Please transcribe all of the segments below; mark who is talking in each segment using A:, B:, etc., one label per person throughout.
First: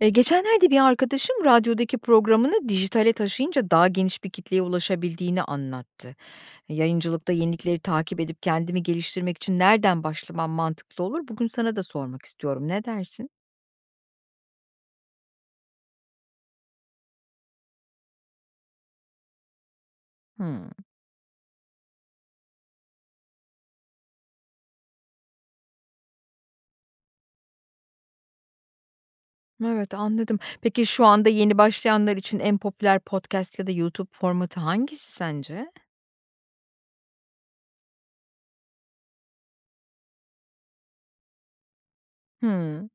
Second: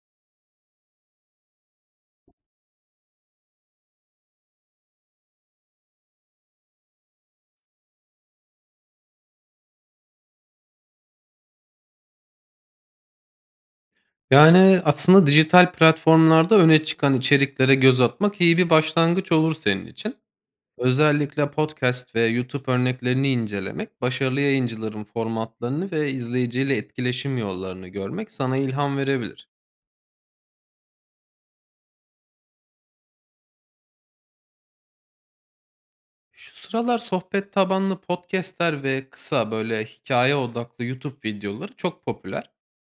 A: Geçenlerde bir arkadaşım radyodaki programını dijitale taşıyınca daha geniş bir kitleye ulaşabildiğini anlattı. Yayıncılıkta yenilikleri takip edip kendimi geliştirmek için nereden başlamam mantıklı olur? Bugün sana da sormak istiyorum. Ne dersin?
B: Yani, aslında dijital platformlarda öne çıkan içeriklere göz atmak iyi bir başlangıç olur senin için.
A: Hımm.
B: Özellikle podcast ve YouTube örneklerini incelemek, başarılı yayıncıların formatlarını ve izleyiciyle etkileşim yollarını görmek sana ilham verebilir.
A: Evet, anladım. Peki şu anda yeni başlayanlar için en popüler podcast ya da YouTube formatı hangisi sence?
B: Şu sıralar sohbet tabanlı podcast'ler ve kısa, böyle, hikaye odaklı YouTube videoları çok popüler.
A: Hımm.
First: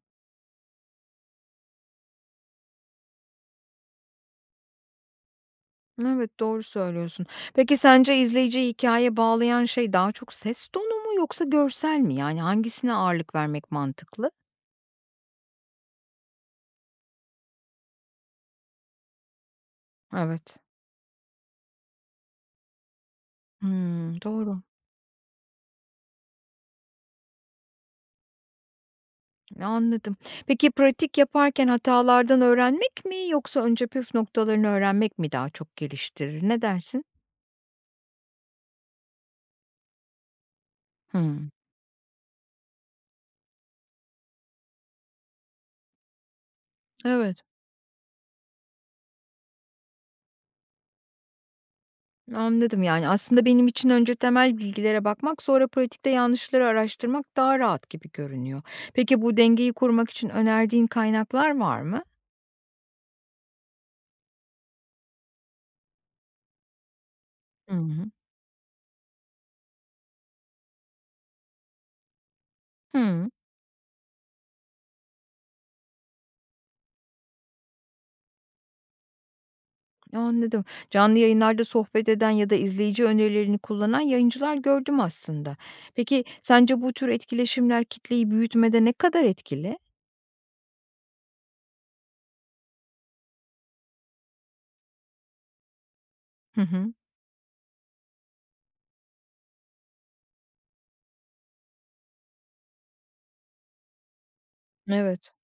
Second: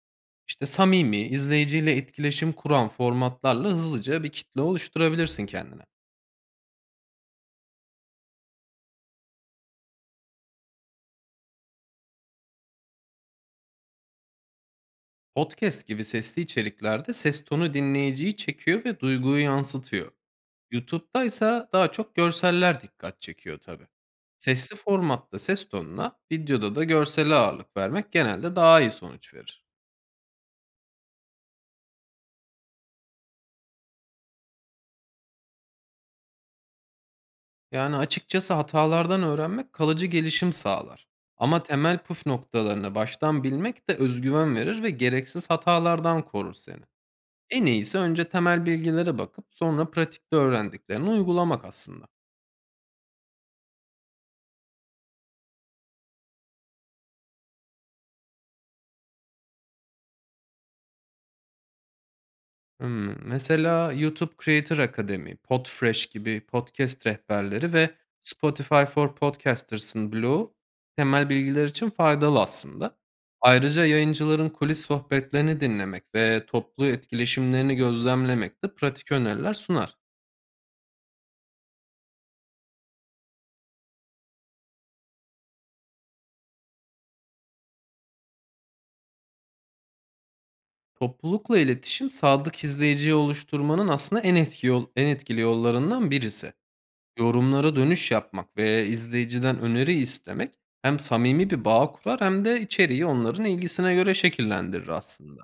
B: İşte, samimi, izleyiciyle etkileşim kuran formatlarla hızlıca bir kitle oluşturabilirsin kendine.
A: Evet, doğru söylüyorsun. Peki sence izleyiciyi hikâyeye bağlayan şey daha çok ses tonu mu yoksa görsel mi? Yani hangisine ağırlık vermek mantıklı?
B: Podcast gibi sesli içeriklerde ses tonu dinleyiciyi çekiyor ve duyguyu yansıtıyor.
A: Evet.
B: YouTube'da ise daha çok görseller dikkat çekiyor tabii.
A: Hımm, doğru.
B: Sesli formatta ses tonuna, videoda da görsele ağırlık vermek genelde daha iyi sonuç verir.
A: Anladım. Peki pratik yaparken hatalardan öğrenmek mi yoksa önce püf noktalarını öğrenmek mi daha çok geliştirir? Ne dersin?
B: Yani açıkçası hatalardan öğrenmek kalıcı gelişim sağlar.
A: Hımm.
B: Ama temel püf noktalarını baştan bilmek de özgüven verir ve gereksiz hatalardan korur seni.
A: Evet.
B: En iyisi önce temel bilgilere bakıp sonra pratikte öğrendiklerini uygulamak aslında.
A: Anladım. Yani, aslında benim için önce temel bilgilere bakmak, sonra pratikte yanlışları araştırmak daha rahat gibi görünüyor. Peki bu dengeyi kurmak için önerdiğin kaynaklar var mı?
B: Hımm. Mesela YouTube Creator Akademi, Podfresh gibi podcast rehberleri
A: Hı
B: ve
A: hı.
B: Spotify for Podcasters'ın bloğu temel bilgiler için faydalı aslında.
A: Hıı.
B: Ayrıca yayıncıların kulis sohbetlerini dinlemek ve toplu etkileşimlerini gözlemlemek de pratik öneriler sunar.
A: Anladım. Canlı yayınlarda sohbet eden ya da izleyici önerilerini kullanan yayıncılar gördüm aslında. Peki sence bu tür etkileşimler kitleyi büyütmede ne kadar etkili?
B: Toplulukla iletişim sadık izleyiciyi oluşturmanın aslında en etkili yollarından birisi.
A: Hı hı.
B: Yorumlara dönüş yapmak ve izleyiciden öneri istemek hem samimi bir bağ kurar hem de içeriği onların ilgisine göre şekillendirir
A: Evet.
B: aslında.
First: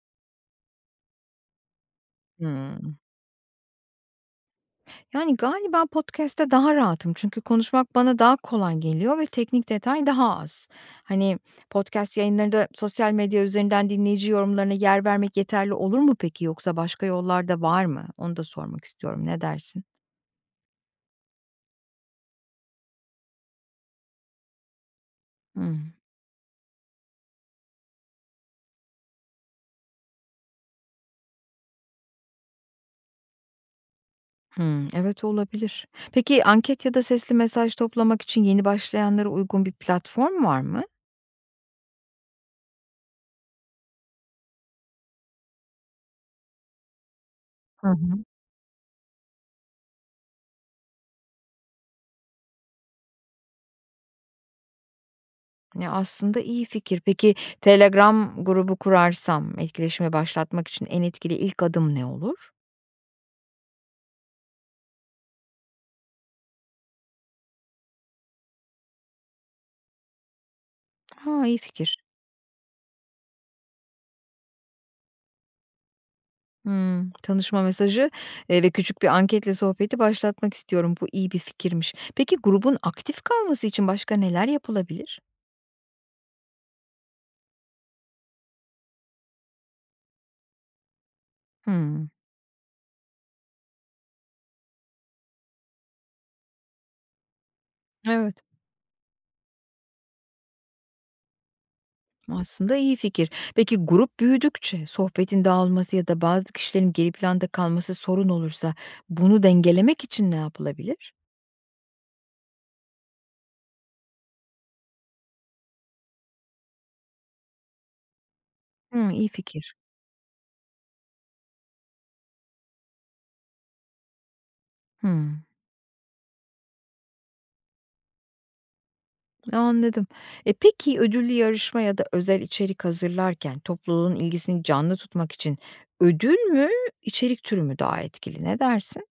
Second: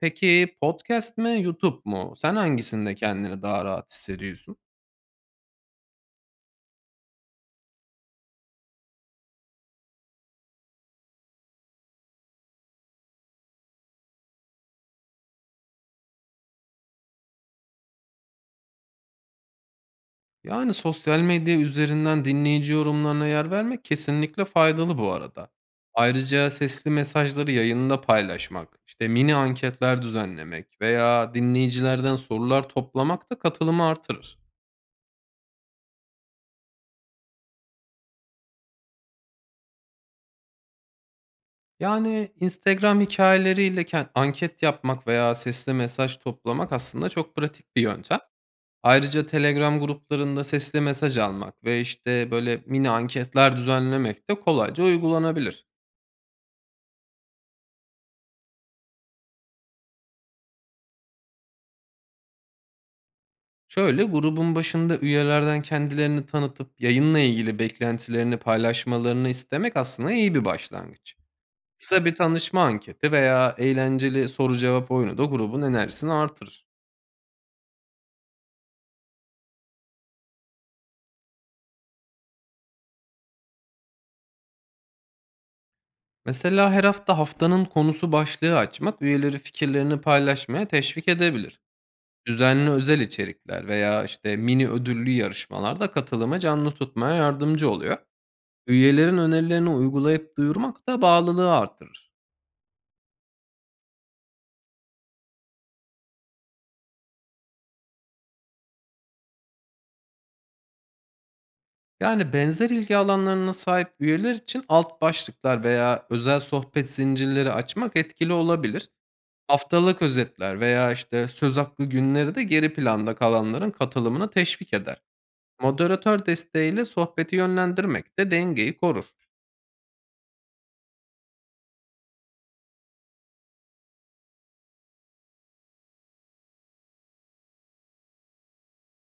B: Peki podcast mi, YouTube mu? Sen
A: Hıı.
B: hangisinde kendini daha rahat hissediyorsun?
A: Yani galiba podcast'te daha rahatım çünkü konuşmak bana daha kolay geliyor ve teknik detay daha az. Hani podcast yayınlarında sosyal medya üzerinden dinleyici yorumlarına yer vermek yeterli olur mu peki yoksa başka yollar da var mı? Onu da sormak istiyorum. Ne dersin?
B: Yani sosyal medya üzerinden dinleyici yorumlarına yer vermek kesinlikle faydalı bu arada.
A: Hı.
B: Ayrıca sesli mesajları yayında paylaşmak, işte mini anketler düzenlemek veya dinleyicilerden sorular toplamak da katılımı artırır.
A: Hımm, evet, olabilir. Peki, anket ya da sesli mesaj toplamak için yeni başlayanlara uygun bir platform var mı?
B: Yani, Instagram hikayeleriyle anket yapmak veya sesli mesaj toplamak aslında çok pratik bir
A: Hı
B: yöntem.
A: hı.
B: Ayrıca Telegram gruplarında sesli mesaj almak ve, işte, böyle mini anketler düzenlemek de kolayca uygulanabilir.
A: Ya, aslında iyi fikir. Peki, Telegram grubu kurarsam etkileşime başlatmak için en etkili ilk adım ne olur?
B: Şöyle, grubun başında üyelerden kendilerini tanıtıp yayınla ilgili beklentilerini paylaşmalarını istemek aslında iyi bir başlangıç.
A: Ha, iyi fikir.
B: Kısa bir tanışma anketi veya eğlenceli soru cevap oyunu da grubun enerjisini artırır.
A: Hımm, tanışma mesajı, ve küçük bir anketle sohbeti başlatmak istiyorum. Bu iyi bir fikirmiş. Peki, grubun aktif kalması için başka neler yapılabilir?
B: Mesela her hafta haftanın konusu başlığı açmak üyeleri fikirlerini paylaşmaya teşvik edebilir.
A: Hımm,
B: Düzenli özel içerikler veya işte mini ödüllü yarışmalarda katılımı canlı tutmaya yardımcı oluyor.
A: evet.
B: Üyelerin önerilerini uygulayıp duyurmak da bağlılığı artırır.
A: Aslında iyi fikir. Peki grup büyüdükçe sohbetin dağılması ya da bazı kişilerin geri planda kalması sorun olursa bunu dengelemek için ne yapılabilir?
B: Yani benzer ilgi alanlarına sahip üyeler için alt başlıklar veya özel sohbet zincirleri açmak etkili olabilir.
A: Hı, iyi fikir.
B: Haftalık özetler veya işte söz hakkı günleri de geri planda kalanların katılımını teşvik eder.
A: Hı,
B: Moderatör desteğiyle sohbeti yönlendirmek de dengeyi korur.
A: anladım. E peki ödüllü yarışma ya da özel içerik hazırlarken topluluğun ilgisini canlı tutmak için ödül mü, içerik türü mü daha etkili? Ne dersin?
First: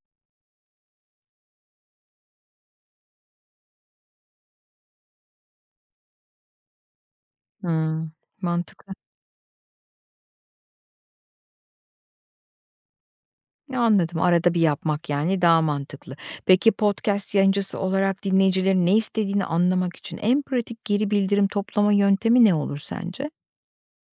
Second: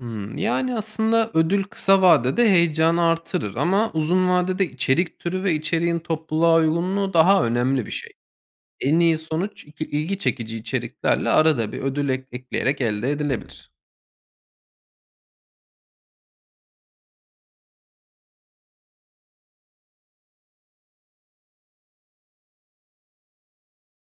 B: Yani aslında ödül kısa vadede heyecanı artırır ama uzun vadede içerik türü ve içeriğin topluluğa uygunluğu daha
A: Hı,
B: önemli bir şey.
A: mantıklı.
B: En iyi sonuç ilgi çekici içeriklerle arada bir ödül ekleyerek elde edilebilir.
A: Anladım. Arada bir yapmak, yani, daha mantıklı. Peki podcast yayıncısı olarak dinleyicilerin ne istediğini anlamak için en pratik geri bildirim toplama yöntemi ne olur sence?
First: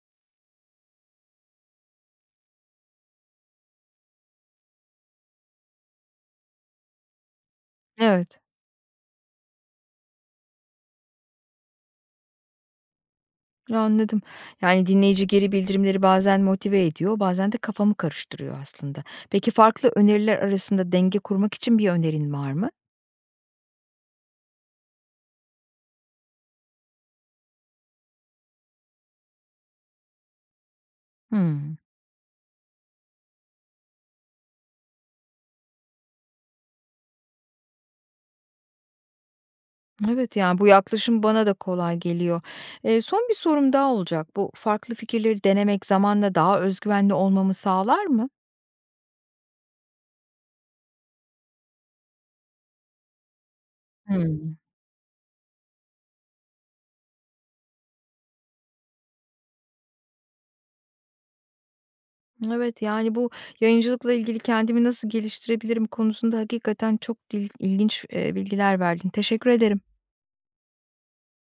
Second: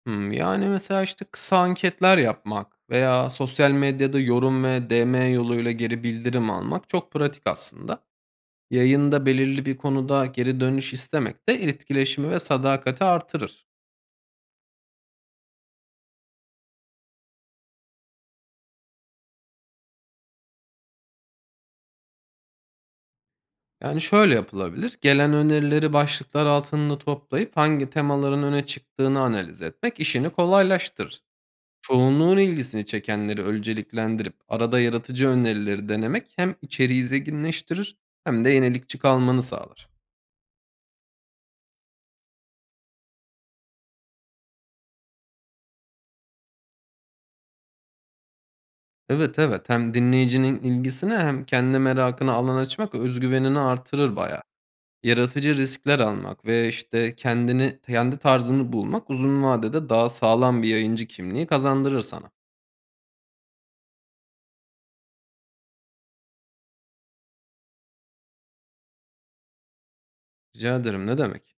B: Yani mesela işte kısa anketler yapmak veya sosyal medyada yorum ve DM yoluyla geri bildirim almak çok pratik aslında.
A: Evet,
B: Yayında belirli bir konuda geri dönüş istemek de etkileşimi ve sadakati artırır.
A: anladım. Yani, dinleyici geri bildirimleri bazen motive ediyor, bazen de kafamı karıştırıyor aslında. Peki farklı öneriler arasında denge kurmak için bir önerin var mı?
B: Yani şöyle yapılabilir. Gelen önerileri başlıklar altında toplayıp hangi temaların öne çıktığını analiz etmek işini kolaylaştırır.
A: Hımm.
B: Çoğunluğun ilgisini çekenleri önceliklendirip arada yaratıcı önerileri denemek hem içeriği zenginleştirir hem de yenilikçi kalmanı sağlar.
A: Evet, yani, bu yaklaşım bana da kolay geliyor. Son bir sorum daha olacak. Bu farklı fikirleri denemek zamanla daha özgüvenli olmamı sağlar mı?
B: Evet, evet, hem dinleyicinin ilgisini hem kendi merakını alan açmak özgüvenini artırır bayağı.
A: Hımm.
B: Yaratıcı riskler almak ve, işte, kendi tarzını bulmak uzun vadede daha sağlam bir yayıncı kimliği kazandırır sana.
A: Evet, yani, bu yayıncılıkla ilgili kendimi nasıl geliştirebilirim konusunda hakikaten çok ilginç, bilgiler verdin. Teşekkür ederim.
B: Rica ederim, ne demek.